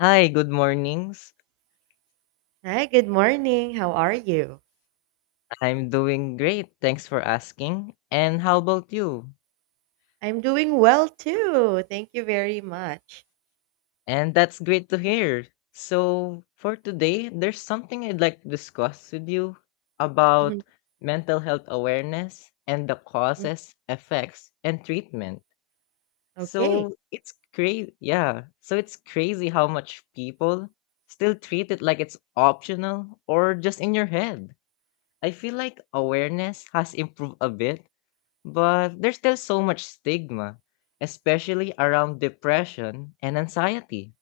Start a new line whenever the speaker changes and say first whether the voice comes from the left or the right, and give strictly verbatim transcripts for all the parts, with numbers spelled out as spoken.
left: Hi, good mornings.
right: Hi, good morning. How are you?
left: I'm doing great. Thanks for asking. And how about you?
right: I'm doing well too. Thank you very much.
left: And that's great to hear. So, for today, there's something I'd like to discuss with you about
right: Mhm.
left: mental health awareness and the
right: Mm,
left: causes, effects, and treatment.
right: Okay,
left: So, it's crazy. Yeah. So, it's crazy how much people still treat it like it's optional or just in your head. I feel like awareness has improved a bit, but there's still so much stigma, especially around depression and anxiety.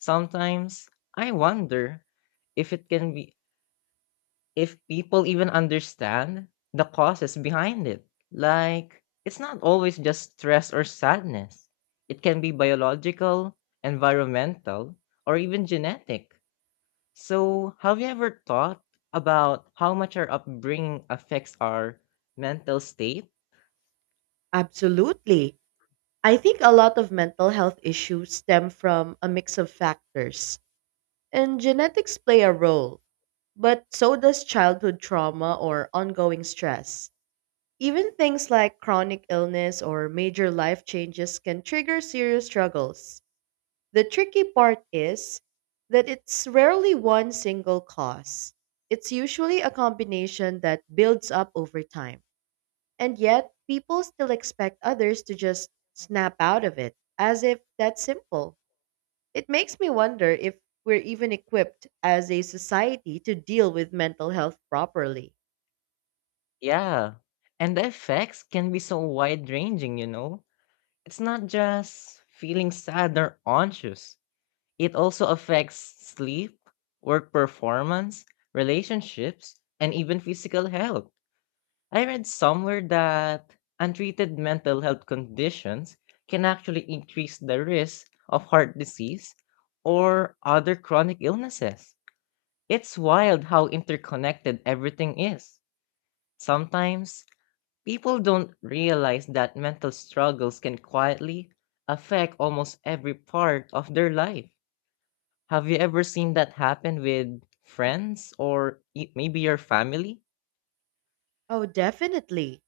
left: Sometimes I wonder if it can be if people even understand the causes behind it. Like, it's not always just stress or sadness. It can be biological, environmental, or even genetic. So, have you ever thought about how much our upbringing affects our mental state?
right: absolutely. I think a lot of mental health issues stem from a mix of factors, and genetics play a role, but so does childhood trauma or ongoing stress. Even things like chronic illness or major life changes can trigger serious struggles. The tricky part is that it's rarely one single cause. It's usually a combination that builds up over time. And yet, people still expect others to just snap out of it, as if that's simple. It makes me wonder if we're even equipped as a society to deal with mental health properly.
left: Yeah, and the effects can be so wide ranging, you know? It's not just feeling sad or anxious, it also affects sleep, work performance, relationships, and even physical health. I read somewhere that untreated mental health conditions can actually increase the risk of heart disease or other chronic illnesses. It's wild how interconnected everything is. Sometimes people don't realize that mental struggles can quietly affect almost every part of their life. Have you ever seen that happen with friends or e- maybe your family?
right: Oh, definitely.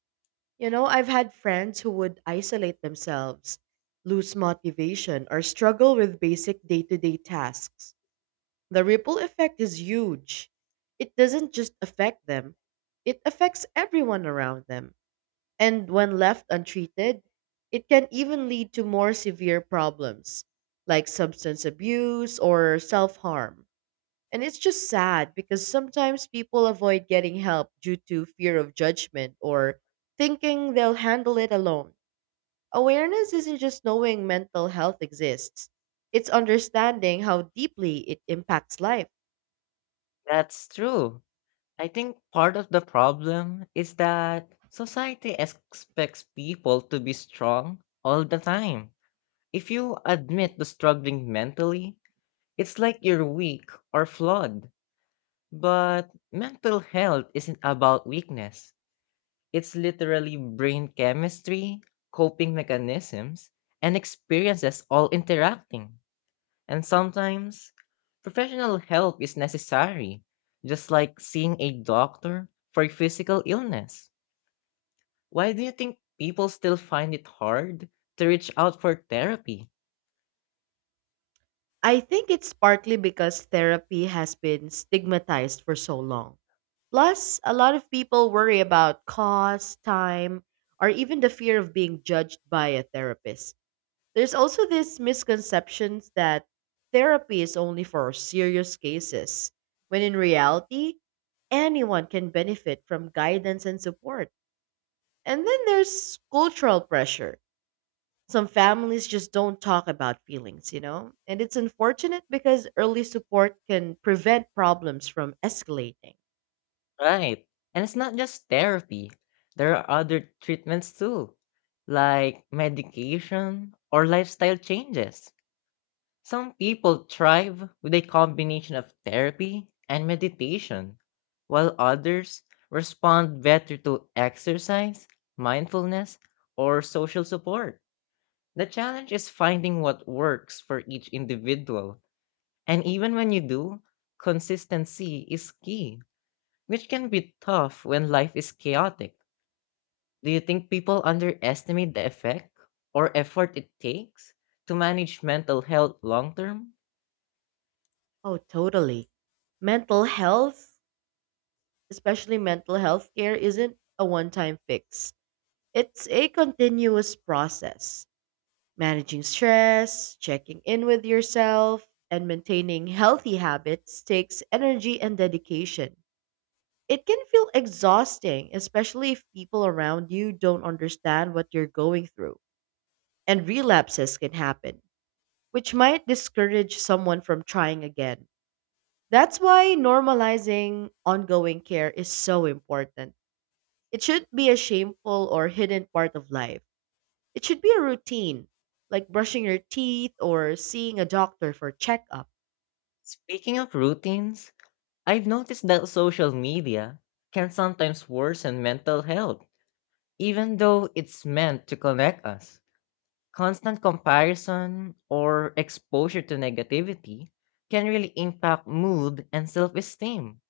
right: You know, I've had friends who would isolate themselves, lose motivation, or struggle with basic day to day tasks. The ripple effect is huge. It doesn't just affect them, it affects everyone around them. And when left untreated, it can even lead to more severe problems like substance abuse or self harm. And it's just sad because sometimes people avoid getting help due to fear of judgment or thinking they'll handle it alone. Awareness isn't just knowing mental health exists, it's understanding how deeply it impacts life.
left: That's true. I think part of the problem is that society expects people to be strong all the time. If you admit to struggling mentally, it's like you're weak or flawed. But mental health isn't about weakness. It's literally brain chemistry, coping mechanisms, and experiences all interacting. And sometimes, professional help is necessary, just like seeing a doctor for physical illness. Why do you think people still find it hard to reach out for therapy?
right: I think it's partly because therapy has been stigmatized for so long. Plus, a lot of people worry about cost, time, or even the fear of being judged by a therapist. There's also this misconception that therapy is only for serious cases, when in reality, anyone can benefit from guidance and support. And then there's cultural pressure some families just don't talk about feelings, you know? And it's unfortunate because early support can prevent problems from escalating.
left: Right. And it's not just therapy, there are other treatments too, like medication or lifestyle changes. Some people thrive with a combination of therapy and meditation, while others respond better to exercise, mindfulness, or social support. The challenge is finding what works for each individual, and even when you do, consistency is key, which can be tough when life is chaotic. Do you think people underestimate the effect or effort it takes to manage mental health long term?
right: Oh, totally. Mental health, especially mental health care, isn't a one time fix, it's a continuous process. Managing stress, checking in with yourself, and maintaining healthy habits takes energy and dedication. It can feel exhausting, especially if people around you don't understand what you're going through. And relapses can happen, which might discourage someone from trying again. That's why normalizing ongoing care is so important. It shouldn't be a shameful or hidden part of life. It should be a routine, like brushing your teeth or seeing a doctor for checkup.
left: Speaking of routines, I've noticed that social media can sometimes worsen mental health, even though it's meant to connect us. Constant comparison or exposure to negativity can really impact mood and self esteem.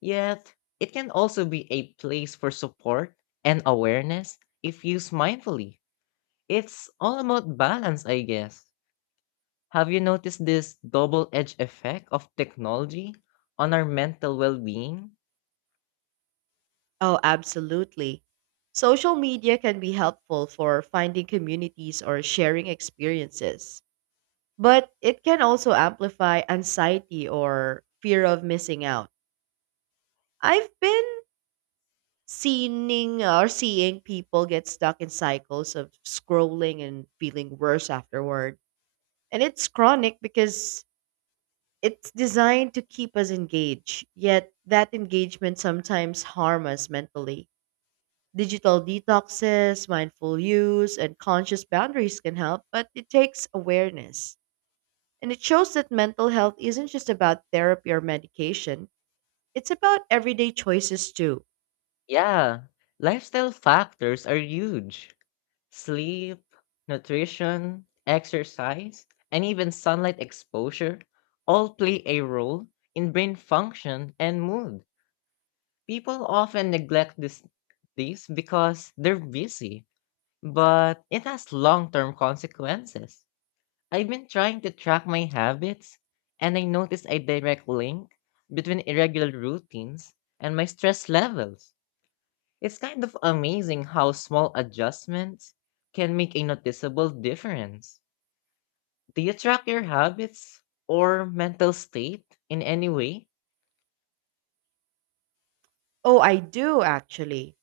left: Yet, it can also be a place for support and awareness if used mindfully. It's all about balance, I guess. Have you noticed this double edged effect of technology on our mental well being?
right: Oh, absolutely. Social media can be helpful for finding communities or sharing experiences, but it can also amplify anxiety or fear of missing out. I've been seeing or seeing people get stuck in cycles of scrolling and feeling worse afterward. And it's chronic because it's designed to keep us engaged, yet that engagement sometimes harm us mentally. Digital detoxes, mindful use, and conscious boundaries can help, but it takes awareness. And it shows that mental health isn't just about therapy or medication, it's about everyday choices too.
left: Yeah, lifestyle factors are huge: sleep, nutrition, exercise, and even sunlight exposure all play a role in brain function and mood. People often neglect this, these because they're busy, but it has long term consequences. I've been trying to track my habits, and I noticed a direct link between irregular routines and my stress levels. It's kind of amazing how small adjustments can make a noticeable difference. Do you track your habits or mental state in any way?
right: Oh, I do actually.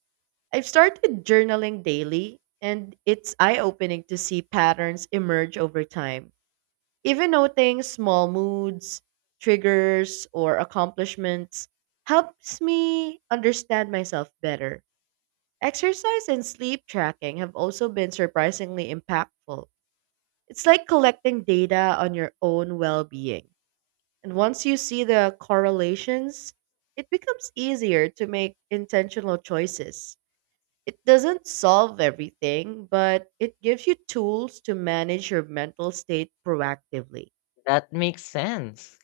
right: I've started journaling daily, and it's eye opening to see patterns emerge over time. Even noting small moods, triggers, or accomplishments helps me understand myself better. Exercise and sleep tracking have also been surprisingly impactful. It's like collecting data on your own well being. And once you see the correlations, it becomes easier to make intentional choices. It doesn't solve everything, but it gives you tools to manage your mental state proactively.
left: That makes sense.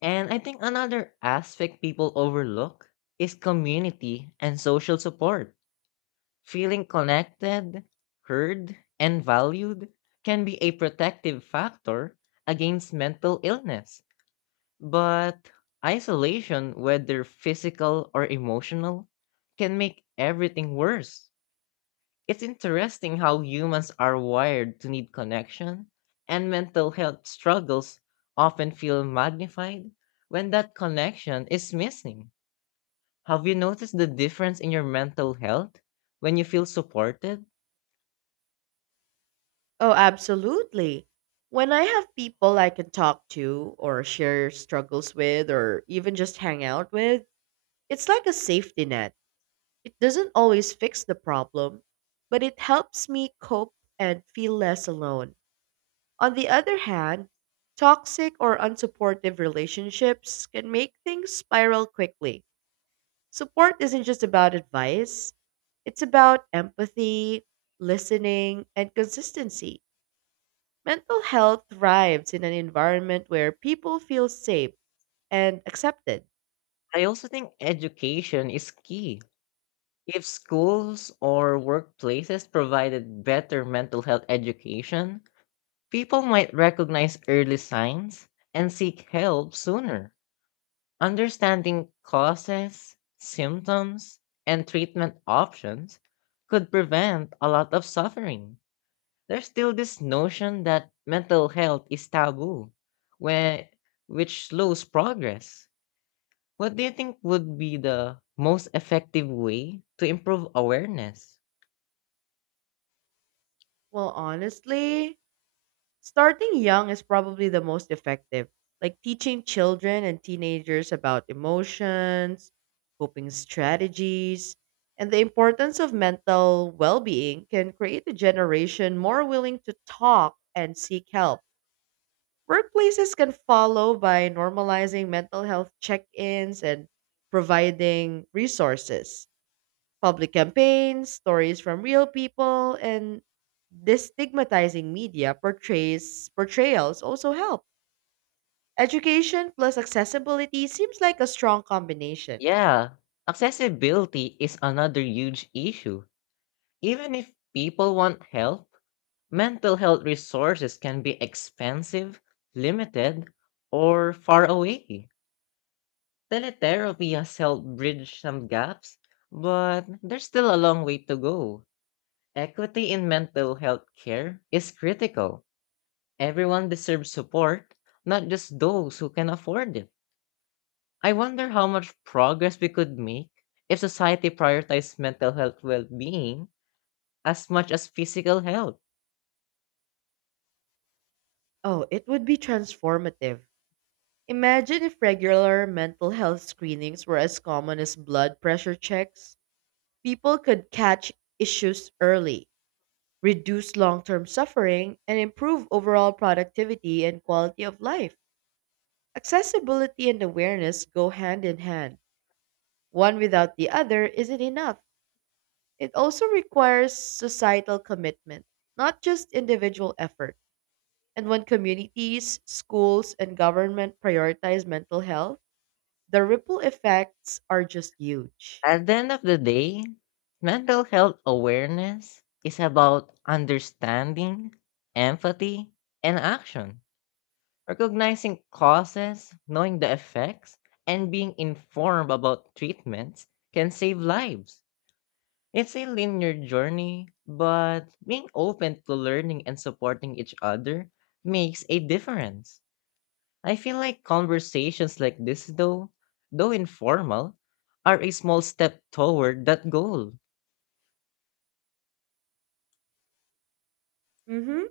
left: And I think another aspect people overlook is community and social support. Feeling connected, heard, and valued can be a protective factor against mental illness. But isolation, whether physical or emotional, can make everything worse. It's interesting how humans are wired to need connection, and mental health struggles often feel magnified when that connection is missing. Have you noticed the difference in your mental health when you feel supported?
right: Oh, absolutely. When I have people I can talk to, or share struggles with, or even just hang out with, it's like a safety net. It doesn't always fix the problem, but it helps me cope and feel less alone. On the other hand, toxic or unsupportive relationships can make things spiral quickly. Support isn't just about advice, it's about empathy, listening, and consistency. Mental health thrives in an environment where people feel safe and accepted.
left: I also think education is key. If schools or workplaces provided better mental health education, people might recognize early signs and seek help sooner. Understanding causes, symptoms, and treatment options could prevent a lot of suffering. There's still this notion that mental health is taboo, where, which slows progress. What do you think would be the most effective way to improve awareness?
right: Well, honestly, starting young is probably the most effective, like teaching children and teenagers about emotions, coping strategies, and the importance of mental well being can create a generation more willing to talk and seek help. Workplaces can follow by normalizing mental health check ins and providing resources public campaigns, stories from real people, and destigmatizing media portrays portrayals also help. Education plus accessibility seems like a strong combination.
left: Yeah, accessibility is another huge issue. Even if people want help, mental health resources can be expensive, limited, or far away. Teletherapy has helped bridge some gaps, but there's still a long way to go. Equity in mental health care is critical. Everyone deserves support, not just those who can afford it. I wonder how much progress we could make if society prioritized mental health well being as much as physical health.
right: Oh, it would be transformative. Imagine if regular mental health screenings were as common as blood pressure checks. People could catch issues early, reduce long term suffering, and improve overall productivity and quality of life. Accessibility and awareness go hand in hand. One without the other isn't enough. It also requires societal commitment, not just individual effort. And when communities, schools, and government prioritize mental health, the ripple effects are just huge.
left: At the end of the day, mental health awareness is about understanding, empathy, and action. Recognizing causes, knowing the effects, and being informed about treatments can save lives. It's a linear journey, but being open to learning and supporting each other makes a difference. I feel like conversations like this, though, though informal, are a small step toward that goal.
right: hmm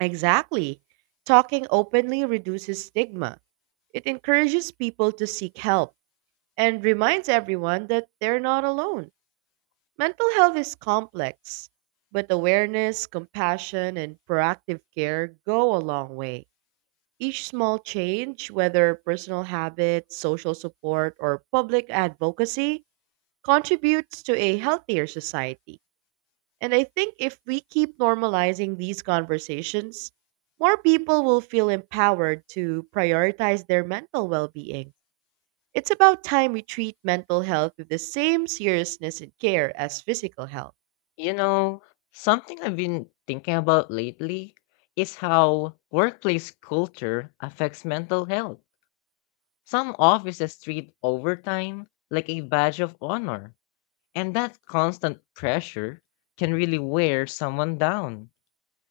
right: Exactly. Talking openly reduces stigma. It encourages people to seek help and reminds everyone that they're not alone. Mental health is complex, but awareness, compassion, and proactive care go a long way. Each small change, whether personal habits, social support, or public advocacy, contributes to a healthier society. And I think if we keep normalizing these conversations, more people will feel empowered to prioritize their mental well being. It's about time we treat mental health with the same seriousness and care as physical health.
left: You know, something I've been thinking about lately is how workplace culture affects mental health. Some offices treat overtime like a badge of honor, and that constant pressure can really wear someone down.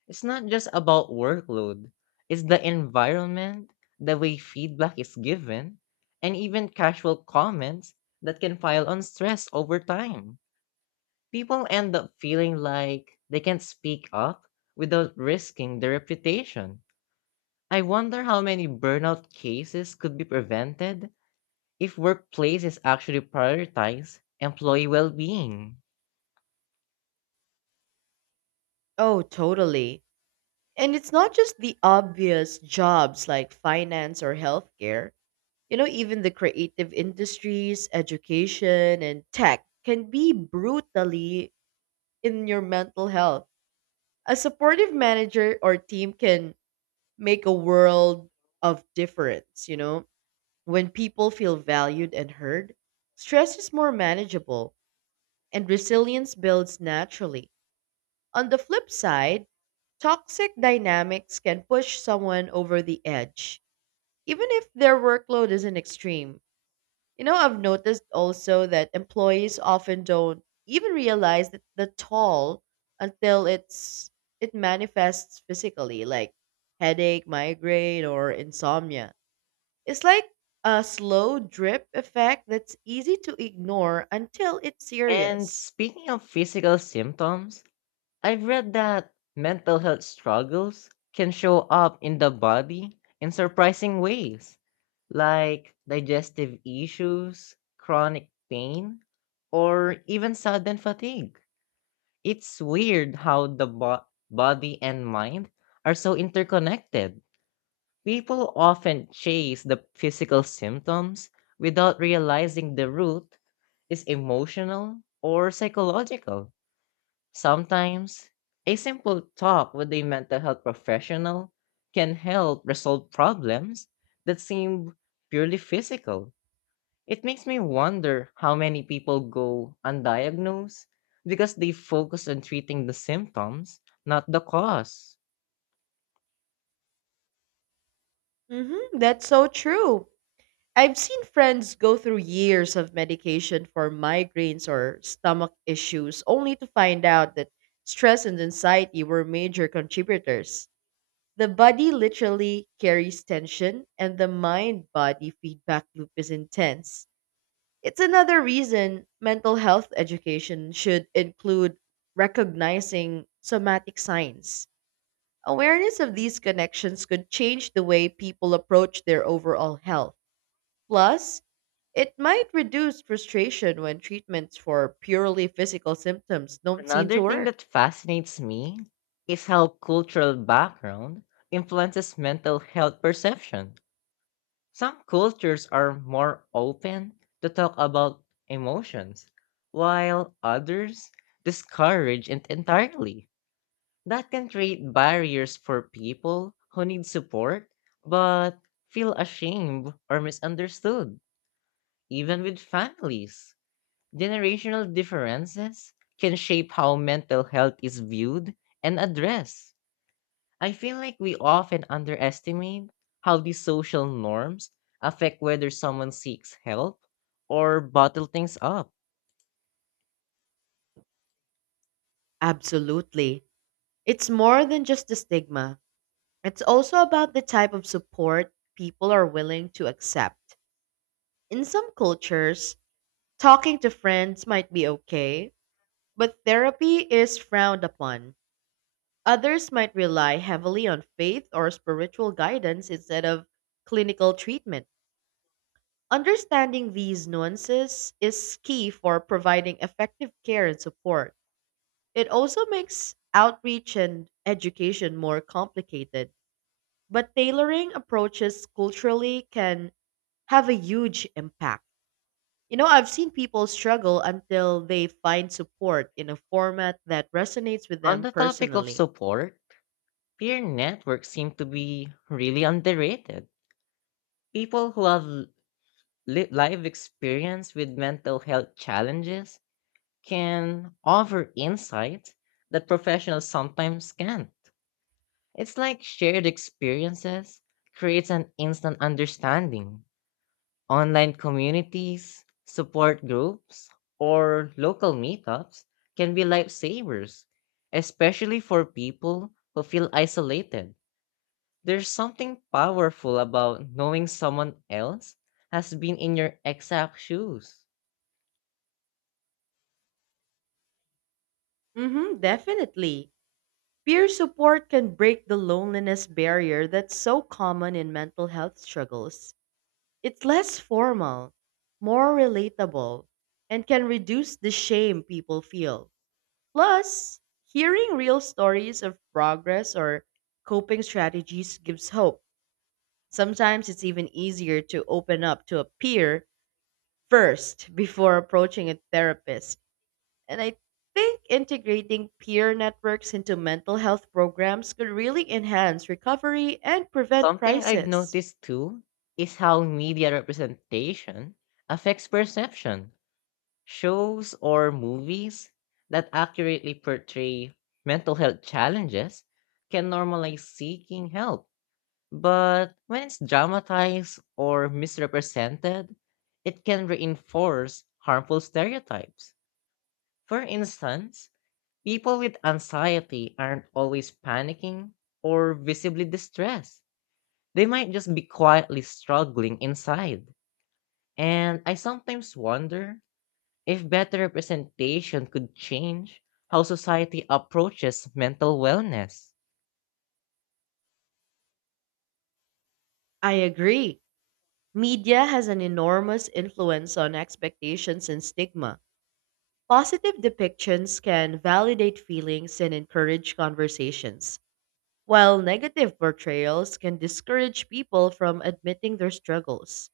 left: It's not just about workload, it's the environment, the way feedback is given, and even casual comments that can pile on stress over time. People end up feeling like they can't speak up without risking their reputation. I wonder how many burnout cases could be prevented if workplaces actually prioritize employee well being.
right: Oh, totally. And it's not just the obvious jobs like finance or healthcare. You know, even the creative industries, education, and tech can be brutally in your mental health. A supportive manager or team can make a world of difference, you know? When people feel valued and heard, stress is more manageable and resilience builds naturally. On the flip side, toxic dynamics can push someone over the edge, even if their workload isn't extreme. You know, I've noticed also that employees often don't even realize that the toll until it's it manifests physically, like headache, migraine, or insomnia. It's like a slow drip effect that's easy to ignore until it's
left: And
right: serious.
left: speaking of physical symptoms, I've read that mental health struggles can show up in the body in surprising ways, like digestive issues, chronic pain, or even sudden fatigue. It's weird how the bo- body and mind are so interconnected. People often chase the physical symptoms without realizing the root is emotional or psychological. Sometimes, a simple talk with a mental health professional can help resolve problems that seem purely physical. It makes me wonder how many people go undiagnosed because they focus on treating the symptoms, not the cause.
right: Mm-hmm, that's so true. I've seen friends go through years of medication for migraines or stomach issues only to find out that stress and anxiety were major contributors. The body literally carries tension, and the mind body feedback loop is intense. It's another reason mental health education should include recognizing somatic signs. Awareness of these connections could change the way people approach their overall health. Plus, it might reduce frustration when treatments for purely physical symptoms don't seem
left: Another
right: to
left: thing
right: work.
left: that fascinates me is how cultural background influences mental health perception. Some cultures are more open to talk about emotions, while others discourage it entirely. That can create barriers for people who need support but feel ashamed or misunderstood, even with families. Generational differences can shape how mental health is viewed and addressed. I feel like we often underestimate how these social norms affect whether someone seeks help or bottle things up.
right: Absolutely. It's more than just the stigma, it's also about the type of support people are willing to accept. In some cultures, talking to friends might be okay, but therapy is frowned upon. Others might rely heavily on faith or spiritual guidance instead of clinical treatment. Understanding these nuances is key for providing effective care and support. It also makes outreach and education more complicated, but tailoring approaches culturally can have a huge impact. You know, I've seen people struggle until they find support in a format that resonates with
left: On
right: them
left: the topic of
right: personally.
left: support, peer networks seem to be really underrated. People who have li- live experience with mental health challenges can offer insights that professionals sometimes can't. It's like shared experiences creates an instant understanding. Online communities, support groups, or local meetups can be lifesavers, especially for people who feel isolated. There's something powerful about knowing someone else has been in your exact shoes.
right: Mhm, definitely. Peer support can break the loneliness barrier that's so common in mental health struggles. It's less formal, more relatable, and can reduce the shame people feel. Plus, hearing real stories of progress or coping strategies gives hope. Sometimes it's even easier to open up to a peer first before approaching a therapist. And I think integrating peer networks into mental health programs could really enhance recovery and prevent
left: Something I've
right: crisis.
left: noticed too is how media representation affects perception. Shows or movies that accurately portray mental health challenges can normalize seeking help, but when it's dramatized or misrepresented, it can reinforce harmful stereotypes. For instance, people with anxiety aren't always panicking or visibly distressed. They might just be quietly struggling inside. And I sometimes wonder if better representation could change how society approaches mental wellness.
right: I agree. Media has an enormous influence on expectations and stigma. Positive depictions can validate feelings and encourage conversations, while negative portrayals can discourage people from admitting their struggles.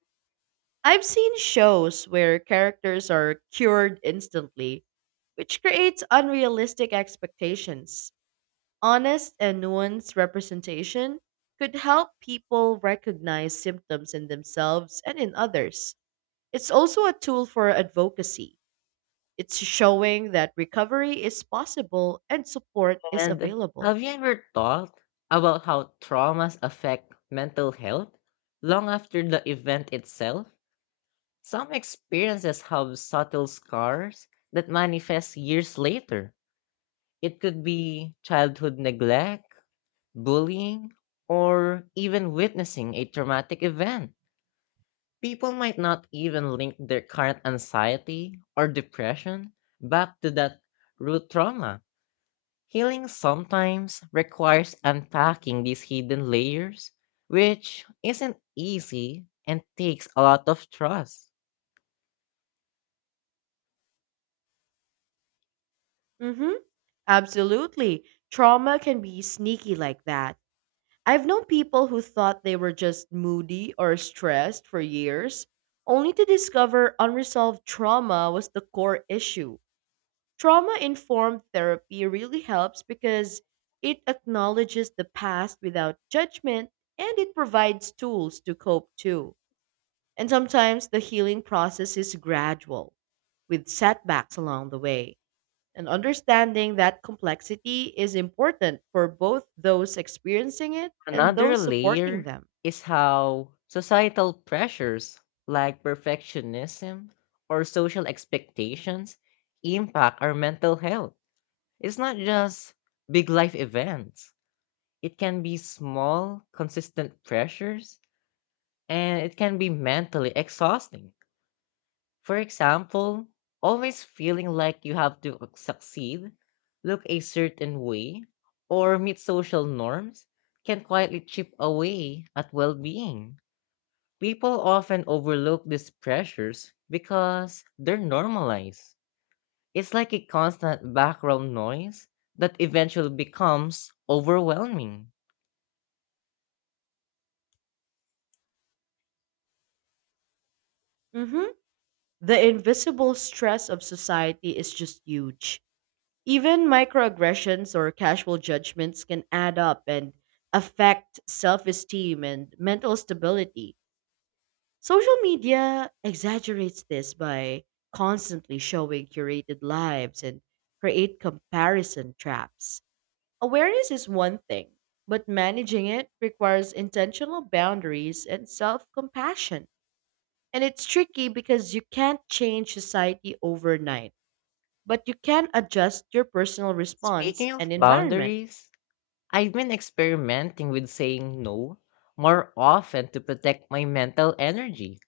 right: I've seen shows where characters are cured instantly, which creates unrealistic expectations. Honest and nuanced representation could help people recognize symptoms in themselves and in others. It's also a tool for advocacy. It's showing that recovery is possible and support is
left: And
right: available.
left: have you ever thought about how traumas affect mental health long after the event itself? Some experiences have subtle scars that manifest years later. It could be childhood neglect, bullying, or even witnessing a traumatic event. People might not even link their current anxiety or depression back to that root trauma. Healing sometimes requires unpacking these hidden layers, which isn't easy and takes a lot of trust.
right: hmm Absolutely. Trauma can be sneaky like that. I've known people who thought they were just moody or stressed for years, only to discover unresolved trauma was the core issue. Trauma informed therapy really helps because it acknowledges the past without judgment and it provides tools to cope too. And sometimes the healing process is gradual, with setbacks along the way. And understanding that complexity is important for both those experiencing it and
left: Another
right: those supporting
left: layer
right: them.
left: is how societal pressures like perfectionism or social expectations impact our mental health. It's not just big life events. It can be small, consistent pressures, and it can be mentally exhausting. For example, always feeling like you have to succeed, look a certain way, or meet social norms can quietly chip away at well being. People often overlook these pressures because they're normalized. It's like a constant background noise that eventually becomes overwhelming.
right: Mhm. The invisible stress of society is just huge. Even microaggressions or casual judgments can add up and affect self esteem and mental stability. Social media exaggerates this by constantly showing curated lives and create comparison traps. Awareness is one thing, but managing it requires intentional boundaries and self-compassion. And it's tricky because you can't change society overnight, but you can adjust your personal response
left: Speaking of
right: and environment.
left: boundaries, I've been experimenting with saying no more often to protect my mental energy.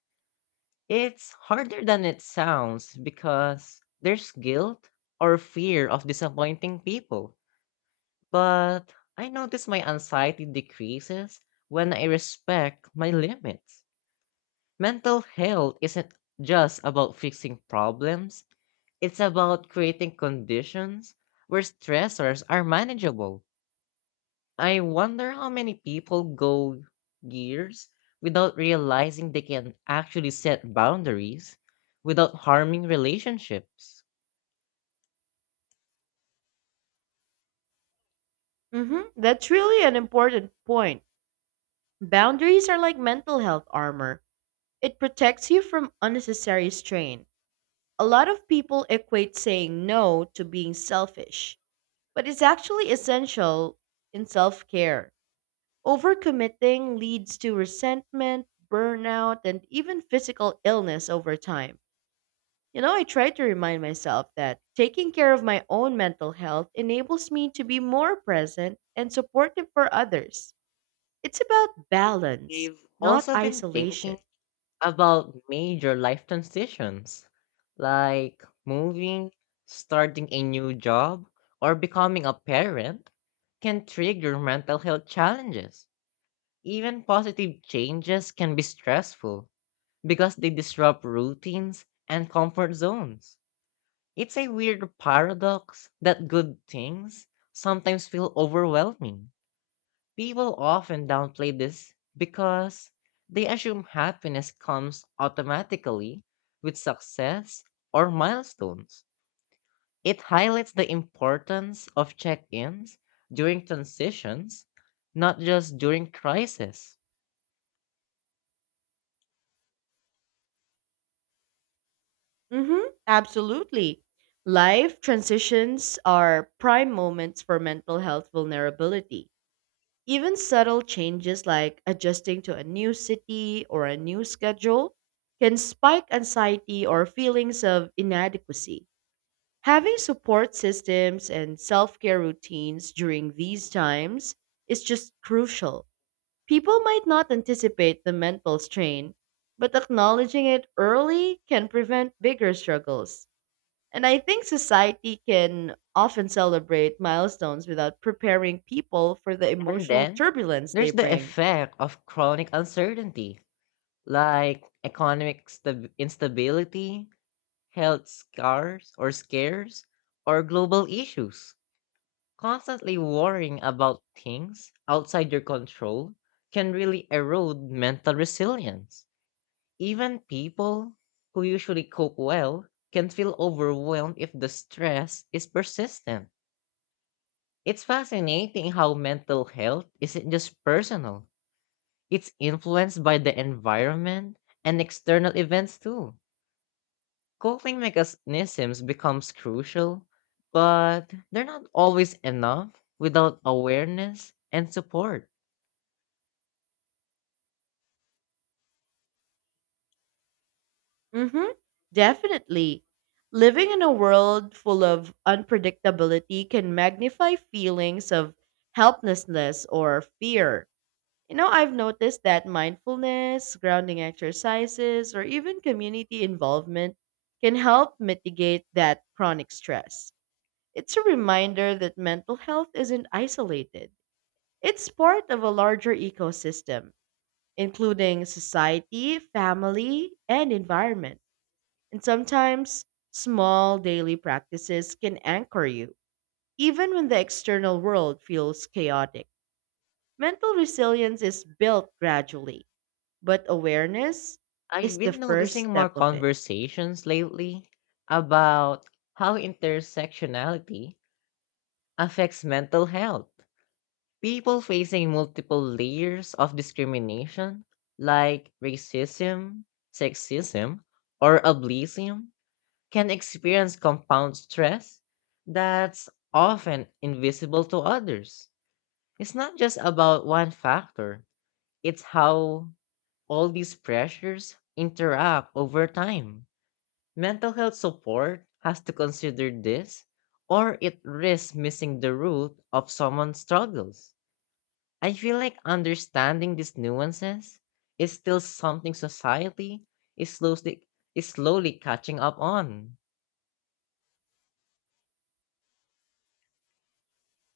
left: It's harder than it sounds because there's guilt or fear of disappointing people. But I notice my anxiety decreases when I respect my limits. Mental health isn't just about fixing problems, it's about creating conditions where stressors are manageable. I wonder how many people go years without realizing they can actually set boundaries without harming relationships.
right: Mhm, that's really an important point. Boundaries are like mental health armor. It protects you from unnecessary strain. A lot of people equate saying no to being selfish, but it's actually essential in self care. Overcommitting leads to resentment, burnout, and even physical illness over time. You know, I try to remind myself that taking care of my own mental health enables me to be more present and supportive for others. It's about balance,
left: We've
right: not
left: also been
right: isolation.
left: thinking about major life transitions like moving, starting a new job, or becoming a parent can trigger mental health challenges. Even positive changes can be stressful because they disrupt routines and comfort zones. It's a weird paradox that good things sometimes feel overwhelming. People often downplay this because they assume happiness comes automatically with success or milestones. It highlights the importance of check ins during transitions, not just during crisis.
right: Mm-hmm, absolutely. Life transitions are prime moments for mental health vulnerability. Even subtle changes like adjusting to a new city or a new schedule can spike anxiety or feelings of inadequacy. Having support systems and self care routines during these times is just crucial. People might not anticipate the mental strain, but acknowledging it early can prevent bigger struggles. And I think society can often celebrate milestones without preparing people for the
left: And
right: emotional
left: then
right: turbulence they
left: there's the
right: bring.
left: effect of chronic uncertainty, like economic stab- instability, health scars or scares, or global issues. Constantly worrying about things outside your control can really erode mental resilience. Even people who usually cope well can feel overwhelmed if the stress is persistent. It's fascinating how mental health isn't just personal, it's influenced by the environment and external events too. Coping mechanisms becomes crucial, but they're not always enough without awareness and support.
right: hmm Definitely. Living in a world full of unpredictability can magnify feelings of helplessness or fear. You know, I've noticed that mindfulness, grounding exercises, or even community involvement can help mitigate that chronic stress. It's a reminder that mental health isn't isolated. It's part of a larger ecosystem, including society, family, and environment. And sometimes small daily practices can anchor you, even when the external world feels chaotic. Mental resilience is built gradually, but awareness is
left: I've
right: the
left: been
right: first
left: noticing more
right: step of it.
left: conversations lately about how intersectionality affects mental health. People facing multiple layers of discrimination, like racism, sexism, or ableism, can experience compound stress that's often invisible to others. It's not just about one factor, it's how all these pressures interact over time. Mental health support has to consider this, or it risks missing the root of someone's struggles. I feel like understanding these nuances is still something society is slowly, is slowly catching up on.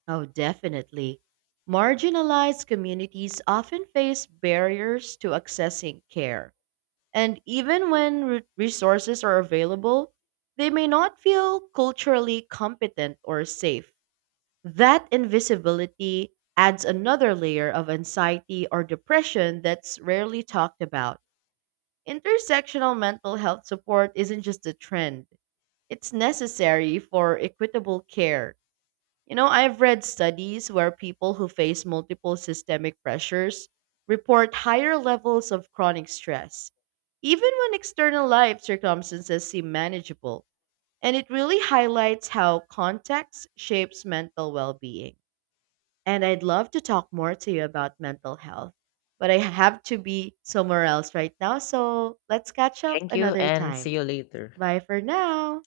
right: Oh, definitely. Marginalized communities often face barriers to accessing care. And even when re- resources are available, they may not feel culturally competent or safe. That invisibility adds another layer of anxiety or depression that's rarely talked about. Intersectional mental health support isn't just a trend, it's necessary for equitable care. You know, I've read studies where people who face multiple systemic pressures report higher levels of chronic stress, even when external life circumstances seem manageable. And it really highlights how context shapes mental well being. And I'd love to talk more to you about mental health, but I have to be somewhere else right now. So let's catch up
left: Thank you
right: another
left: and see
right: time.
left: you later.
right: Bye for now.